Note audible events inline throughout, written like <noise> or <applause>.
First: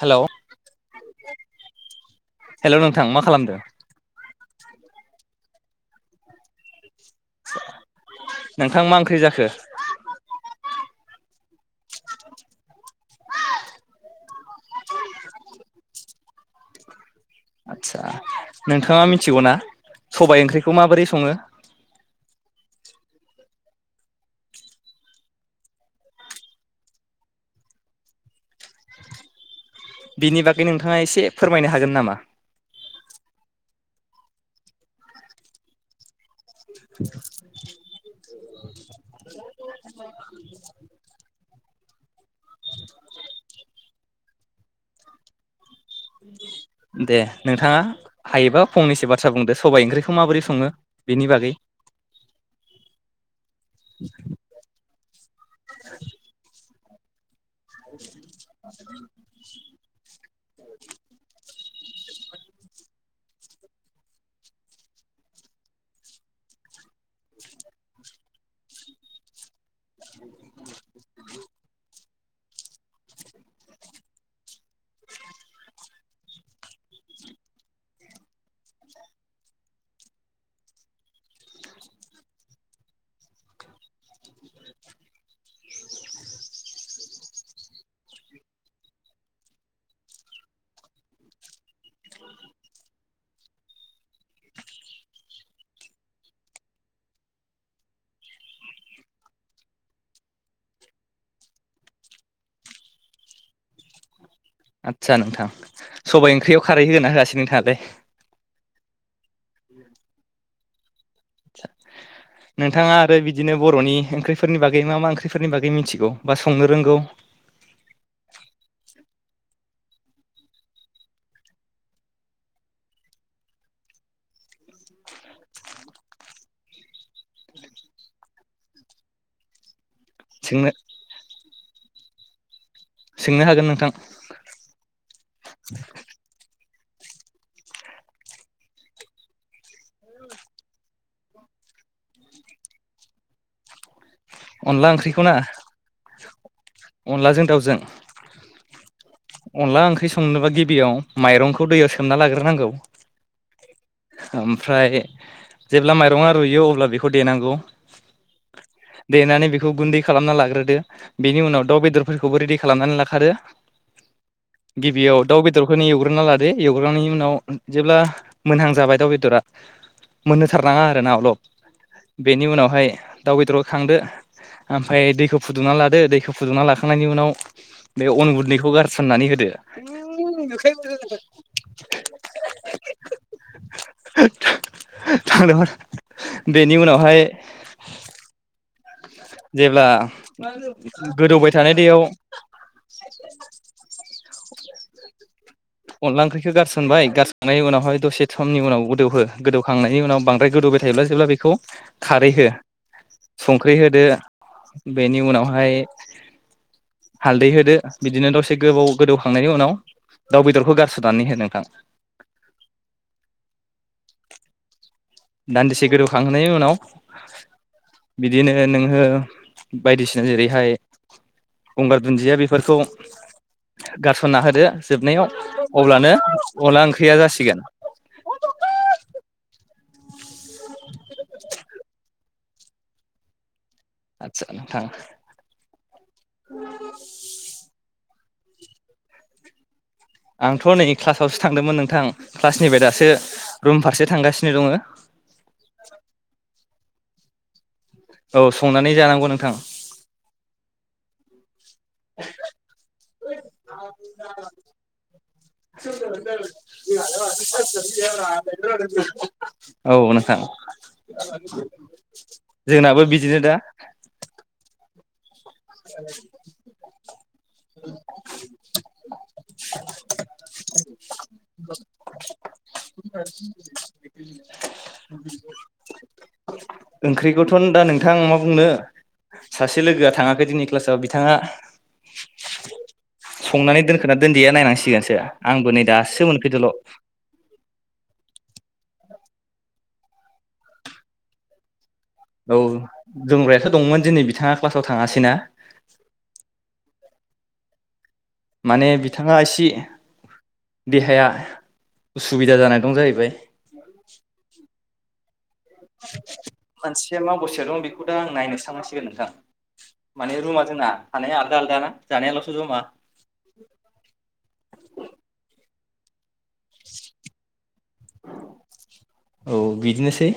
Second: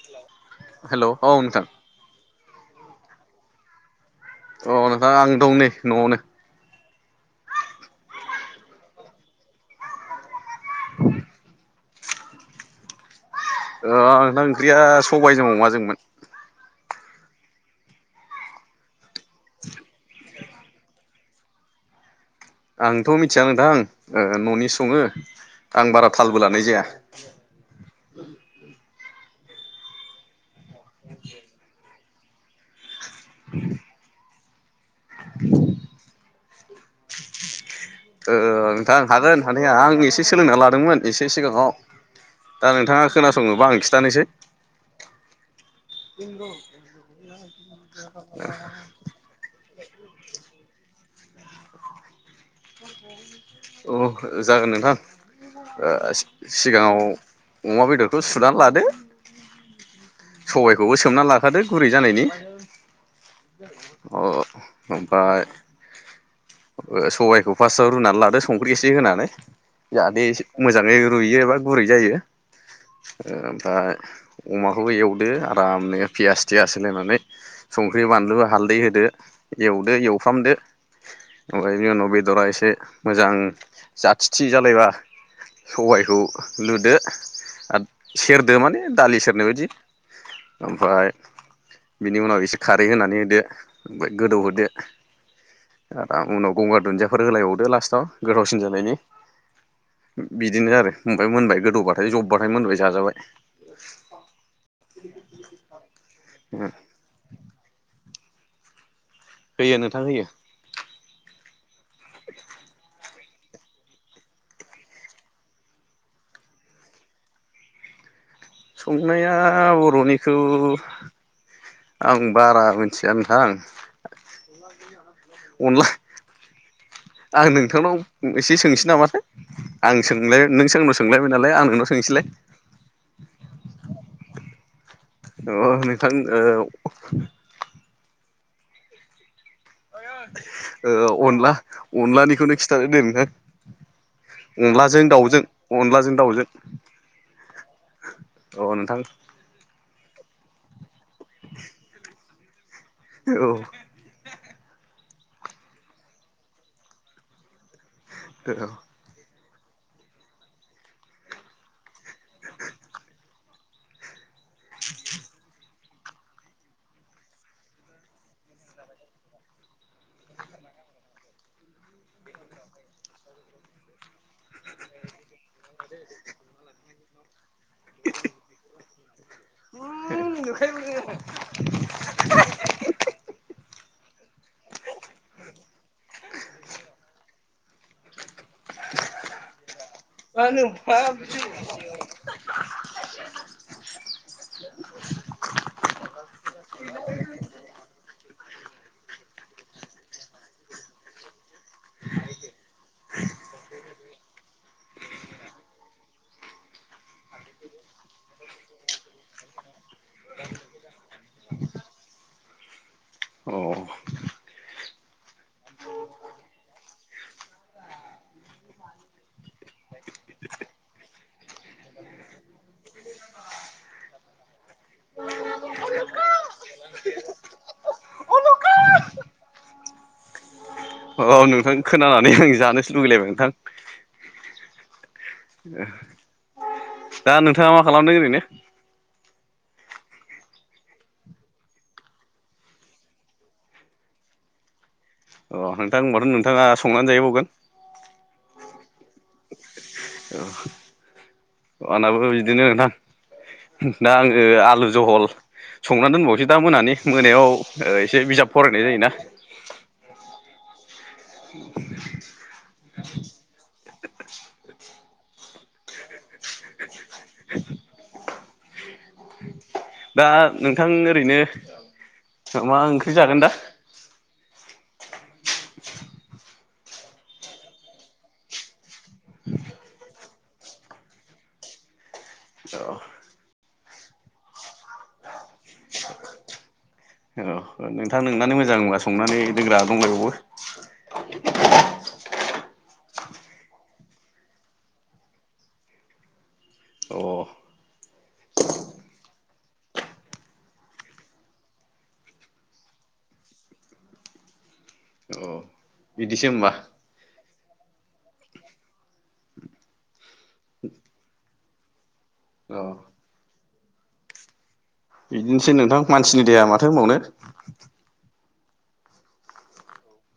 Hello hello औ नोंथां hello नोंथां मा खालामदों? अ नोंथां आं दं नै न'आवनो नोंथां मा ओंख्रि जाखो? <inaudible> <inaudible> आंना ओंख्रिया सबाइजों अमाजोंमोन। आदसा नोंथाङा मिथिगौना सबाइ ओंख्रिखौ माबोरै सङो आंथ' मिथिया नोंथां न'नि सङो आं बारा थालबो लानाय जाया बिनि बा गै नोंथाङा एसे फोरमायनो हागोन नामा? <inaudible> <unintelligible> नोंथां हागोन हानाया आं एसे सोलोंना लादोंमोन एसे सिगाङाव दा नोंथाङा खोनासङोबा आं खिथानोसै। <inaudible> दे नोंथाङा सबाइ ओंख्रिखौ माबोरै सङो बेनि बागै अ जागोन नोंथां। सिगाङाव अमा बेदरखौ सुनानै लादो <unintelligible> सबायखौबो सोमना लाखादो गुरै जानायनि अ ओमफ्राय सबायखौ फार्स्टआव रुनानै लादो संख्रि एसे होनानै। जाहाथे मोजाङै रुइयो बा गुरै जायो। ओमफ्राय अमा बेखौ एवदो आरामनो पियास थियास होलायनानै संख्रि बानलु हालदै होदो एवदो एवफ्रामदो ओमफ्राय बिनि उनाव बेदरा एसे मोजां जाथिथि जालायबा सबायखौ लुदो आरो सेरदो माने दालि सेरनाय बायदि। ओमफ्राय बिनि उनाव एसे खारै होनानै होदो ओमफ्राय गोदौहोदो आ उनाव गंगार दुन्दियाफोर होलायबावदो लास्टाव गोथावसिन जानायनि बिदिनो आरो ओमफ्राय मोनबाय गोदौबाथाय जबबाथाय मोनबाय जाजाबाय। आदसा नोंथां सबाइ ओंख्रियाव खारै होगोना होआसै नोंथाङालाय। होयो नोंथां होयो आथसा नोंथाङा आरो बिदि। बिदिनो बर'नि ओंख्रिफोरनि बागै मा मा ओंख्रिफोरनि बागै मिथिगौ बा संनो रोंगौ? संनाया बर'निखौ आं बारा मिथिया नोंथां अनला आं नोंथांनाव एसे सोंनोसै नामाथाय? आं सोंलाय सोंनो नोंंनाव सोंलायबाय नाय आं नोंनाव सोंनोसैलाय सोंनो हागोन नोंथां अ नोंथां ओ ओ अनला अनलानिखौनो खिन्थानो दे नोङो अनला अनलाजों ओंख्रिखौ ना दाउजों अन्लाजों दाउजों अनलाजों दाउजों अ नोंथां अनला ओंख्रि संनोबा गिबियाव माइरंखौ दैयाव सोमना लाग्रोनांगौ औ ओमफ्राय जेब्ला माइरङा रुइयो अब्ला बेखौ देनांगौ देनानै बेखौ गुन्दै खालामना लाग्रोदो बेनि उनाव दाउ बेदरफोरखौबो रेडि खालामनानै लाखादो गिबियाव दाउ बेदरखौ बेखौनो एवग्रोना लादो एवग्रांनायनि उनाव जेब्ला मोनहां जाबाय दाउ बेदरा मोननोथारनाङा आरोना अराव बेनि उनावहाय दाउ बेदर खांदो ओमफ्राय दैखौ फुदुंना लादो दैखौ फुदुंना लाखो थांनायनि उनाव बे अन गुन्दैखौ गार सननानै होदों दे <unintelligible> थांदोंमोन बेनि उनावहाय जेब्ला गोदौबाय थानाय दैयाव <inaudible> अनला ओंख्रिखौ गारसनबाय गारसननायनि उनावहाय दसे समनि उनाव गोदौहो गोदौखांनायनि उनाव बांद्राय गोदौबाय थायोब्ला जेब्ला बेखौ खारै हो संख्रि होदो बेनि उनावहाय हालदै होदो बिदिनो दसे गोबाव गोदौखांनायनि उनाव दाउ बेदरखौ गारसोनानै हो नोंथां औ दान्दिसे गोदौखांहोननि उनाव बिदिनो नोङो बायदिसिना जेरैहाय गंगार दुन्दिया बेफोरखौ गारसनना होदो जोबनायाव अब्लानो अनला ओंख्रिया जासिगोन औ नोंथां खोनानानै आं जानोसो लुगैलायबाय नोंथां आदसा नोंथां दा नोंथाङा मा खालामदों ओरैनो आंथ' नै क्लासावसो थांदोंमोन नोंथां क्लासनिफ्राय दासो रुम फारसे थांगासिनो दङ अ नोंथां होनबाथ' नोंथाङा संनानै जाहैबावगोन औ संनानै जानांगौ नोंथां <unintelligible> आनाबो बिदिनो ना दा आङो आलु जहल संनानै दोनबावसै दा मोनानि मोनायाव इसे बिजाब फरायनाय जायोना औ नोंथां जोंनाबो बिदिनो दा <inaudible> <inaudible> दा नों थां ओरैनो मा ओंख्रि जागोन दा? ओंख्रिखौथ' नों दा नोंथां मा बुंनो सासे लोगोआ थाङाखै दिनि क्लासाव बिथाङा औ संनानै दोनखोना दोनदिया नायनांसिगोनसो आंबो नै दासो मोनफैदोल' औ नोंथां नोंनानो मोजां ओमबा संनानै दोनग्रा दंलायबावो औ दोंग्रायाथ' दंमोन दिनै बिथाङा क्लासाव थाङासैना अ माने बिथाङा इसि देहाया उसुबिदा जाना दं जाहैबाय औ बिदिसो होमबा मानसिया माबसे दं? बेखौदा आं नायनोसो थांनांसिगोन नोंथां माने रुमा जोंना थानाया आलदा आलदाना जानायाल'सो अ जमा बिदिनोसै नोंथां मानसिनि देहा माथो होनबावनो औ बिदिनोसै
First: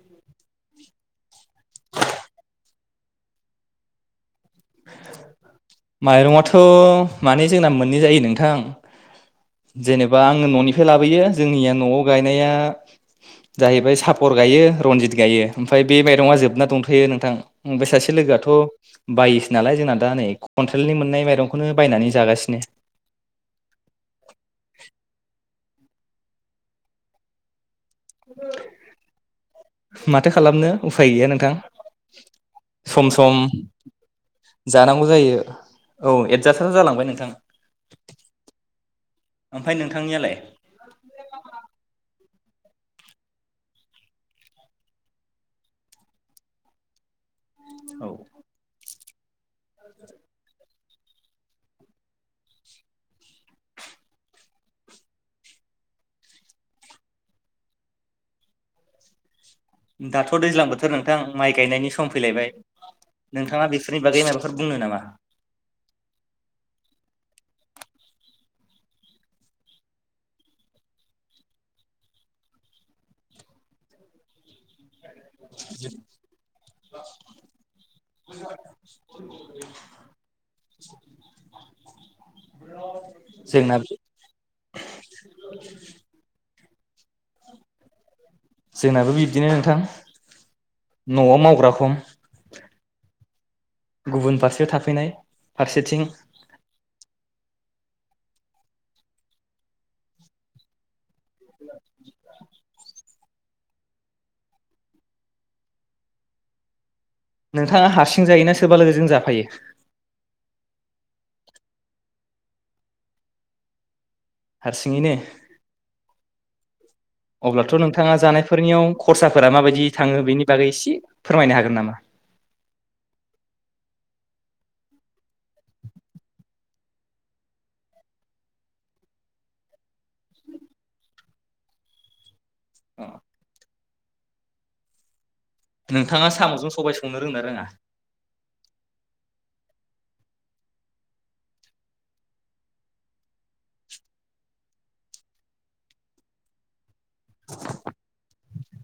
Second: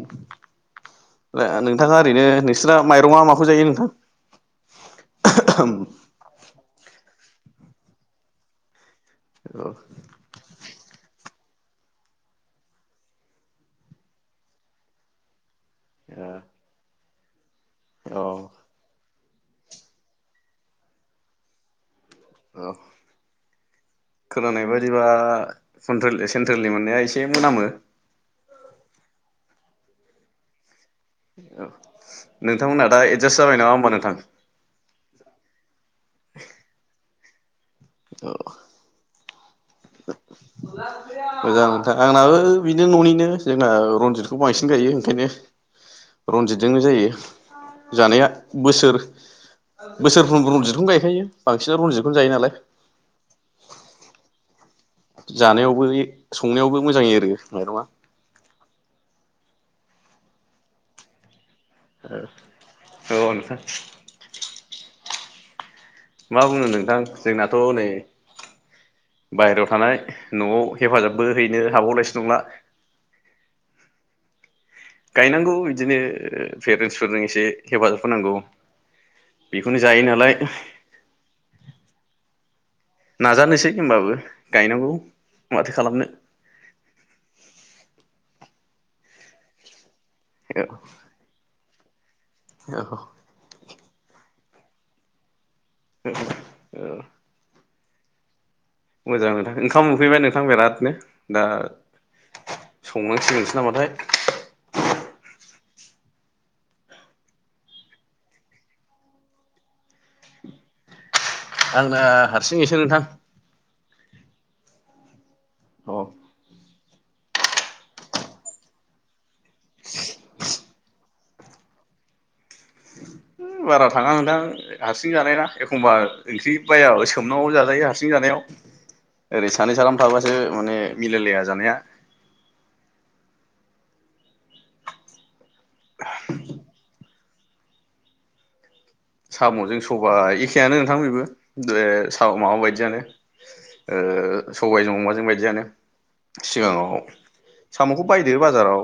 <unintelligible> नोंथाङा ओरैनो नोंसिना माइरङा माखौ जायो नोंथां? माइरंआथ' माने जोंना मोननै जायो नोंथां औ जेनेबा आङो न'नि खोलाबोयो जोंनिया न'आव गायनाया जाहैबाय सापर गायो रनजित गायो ओमफाय बे माइरङा जोबना दंथ''यो नों थां ओमफाय सासे औ लोगोआथ' बाइस नालाय जोंना दा नै खनथ्रेलनि मोननाय माइरंखौनो बायनानै जा गासिनो औ खोनानाय बादिबा कन्ट्रेल एसेन्ट्रेलनि मोननाया एसे मोनामो माथो खालामनो उफाय गैया नोंथां औ नोंथांमोनहा दा सम सम एडजास्ट जाबाय नामा होमबा नोंथां? <unintelligible> जायो औ एडजास्टआथ' जालांबाय नोंथां ओमफ्राय नोंथांनियालाय <unintelligible> मोजां नोंथां आंनाबो बिनो न'निनो जोंना रनजितखौ बांसिन गायो ओंखायनो रनजितजोंनो जायो औ जानाया बोसोर बोसोरफ्रोमबो रनजितखौनो गायखायो बांसिन रनजितखौनो जायो नालाय। जानायावबो संनायावबो मोजाङ आरो माइरंङा दाथ' दैज्लां बोथोर नोंथां माइ गायनायनि सम फैलायबाय औ नोंथां नोंथाङा बेफोरनि बागै माबाफोर बुंनो नामा? मा बुंनो नोंथां जोंनाथ' नै बायेरायाव थानाय न'आव हेफाजाबबो हैनो हाबावनायसो नंला। गायनांगौ बिदिनो ओ पेरेन्टसफोरजों एसे हेफाजाब होनांगौ बेखौनो जायो नालाय नाजानोसै जोंना होनबाबो गायनांगौ माथो खालामनो। जोंनाबो बि बिदिनो नोंथां न'आव मावग्रा खम <inaudible> औ। गुबुन फारसेयाव थाफैनाय फारसेथिं औ मोजां नोंथां ओंखाम उखैबाय नोंथां बिरादनो दा संनांसिगोनसो नामाथाय? नोंथाङा हारसिं जायोना सोरबा लोगोजों जाफायो? आंना हारसिङैसो नोंथां। हारसिङैनो औ। अब्लाथ' नोंथाङा जानायफोरनियाव खरसा फोर माबायदि थाङो बेनि बागै एसे फोरमायनो हागोन नामा? बारा थाङा नोंथां हारसिं जानाय ना एखमबा ओंख्रि बायाब सोमनानैबो जाजायो हारसिं जानायाव ओरै सानै साथाम थाबासो माने मिलायलाया जानाया। उम। नोंथाङा साम'जों सबाय स संनो रोंङोना रोङा? साम'जों सबाइ एखेयानो नोंथां बेबो बे स माबा बायदियानो ओ सबायजों अमाजों बायदियानो सिङाव। साम'खौ बायदो बाजाराव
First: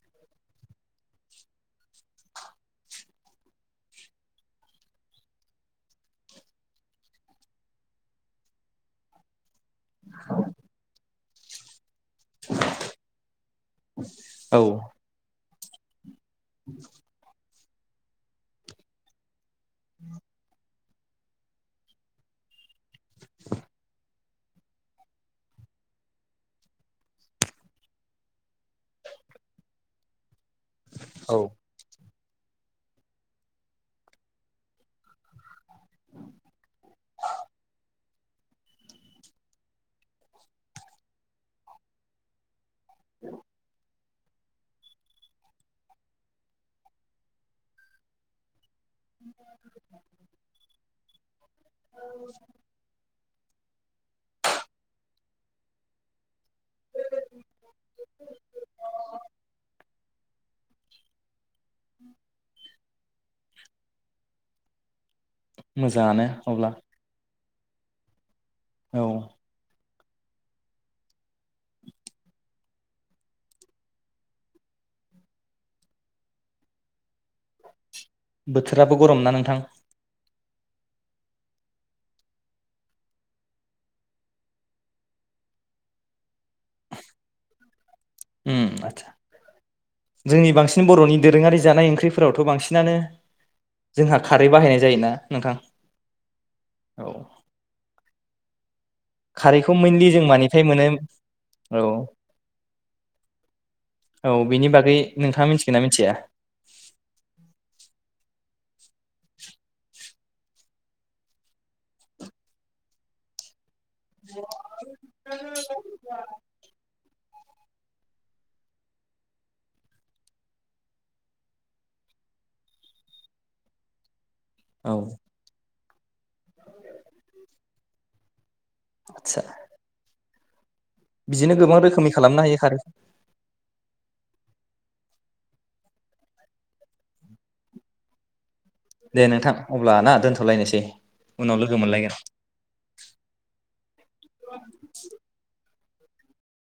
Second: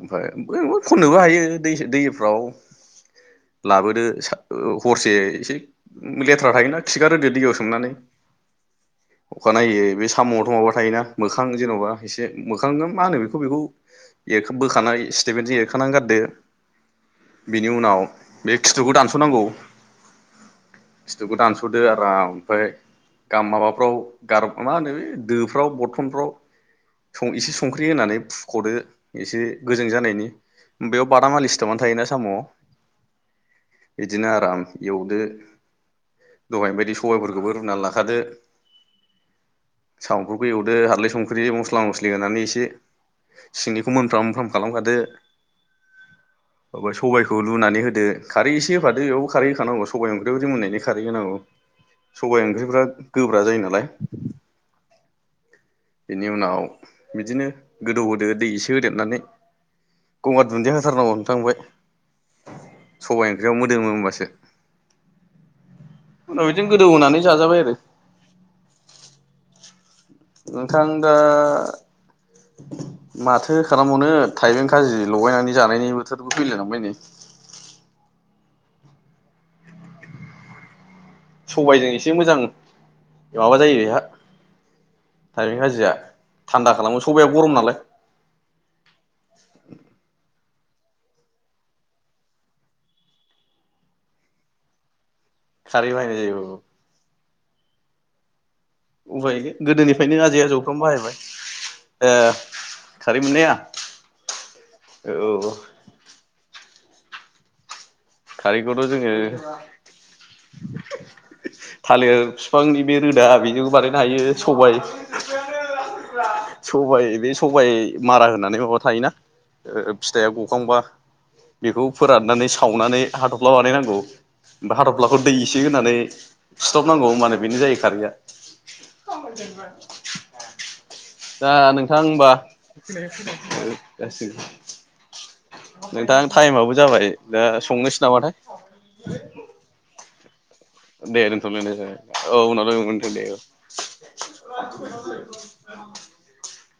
ओमफ्राय खननोबो हायो दै दैफ्राव। लाबोदो हरसे एसे लेथ्रा थायोना खिगारोदो दैयाव सोमनानै। अखानायै बे साम'आवथ' माबा थायोना? मोखां जेन'बा एसे मोखांखौ मा होनो बेखौ बेखौ एर औ बोखानाय स्टेटमेन्टजों एरख खानानै गारदो। <inaudible> बिनि उनाव बे खिथुखौ दानस'नांगौ। <inaudible> फिथुखौ दानस'दो आराम ओमफफ्राय गाम माबाफ्राव गार मा होनो बे दोफ्राव बरथनफ्राव एसे संख्रि होनानै फुख'दो एसे गोजों जानायनि। बेयाव औ बादामालि सिथाबना थायोना। साम' बिदिनो आराम एवदो दहायनि बायदि सबायफोरखौबो रुनानै लाखादो सामफोरखौ एवदो हालदै संख्रि मस्ला मस्लि होनानै एसे सिनि मोनफ्राम मोनफ्राम खालामखादो <unintelligible> सबायखौ लुनानै होदो। दो खारि गारि होफादो बेयावबो खारै होखानांगौ सबाइ ओंख्रिवाव <unintelligible> मोननायनि खारै होनांगौ सबाइ ओंख्रिफ्रा गोब्रा जायो नालाय बेनि उनाव बिदिनो गोदौ होदो दै एसे होदेरनानै गंगार दुन्दि होथारनांगौ नोंथां इनिफ्राय सबाइ ओंख्रि मा मोदोमो होमबासो मोजाङानो उनाव बिदिनो अब्ला गोदौ होनानै जाजाबाय आरो <inaudible> औ नोंथां दा माथो खालामबावनो थाइबें खाजि लगायनानै जानायनि बोथोर फैलाय लांबाय नै बोथोराबो गरम ना नोंथां सबाइजों एसे मोजां माबा जायो बेहा थाइबें खाजिया थान्दा खालामो सबाया गरम उम नालाय न बर'नि दोरोङारि जानाय ओंख्रिफोरावथ' बांसिनानो जोंहा खारै बाहायनाय जायोना? नोंथां खारै बाहायनाय जायो औ औ उफाय गैया खारैखौ मेनलि गोदोनिफ्रायनो जों आजै मानिफ्राय आजौफ्रानो मोनो बाहायबाय औ ओ खारै मोननाया औ बेनि बागै नोंथाङा औ मिथिगोन ना मिथिया? खारैखौथ' जोङो <unintelligible> थालिर फिफांनि बे रोदा बेजोंबो बा हायो <unintelligible> बे सबाइ मारा होनानै माबा थायोना फिथाइया गखांबा बेखौ फोराननानै सावनानै हा थफ्ला बानायनांगौ। हा औ थफ्लाखौ दै एसे होनानै सिथफ नांगौ ओमबानो बेनो जायो खारैया <inaudible> आदसा दा बिदिनो गोबां नोंथां रोखोमनि ओमबा खालामनो हायो खारो <unintelligible> नोंथां टाइमाबबो जाबाय दा संनोसै नामाथाय दे नोंथां अब्ला ना दोनथ दे दोनथलायनाय जाबाय औ उनाव लोगो मोनगोन दे। औ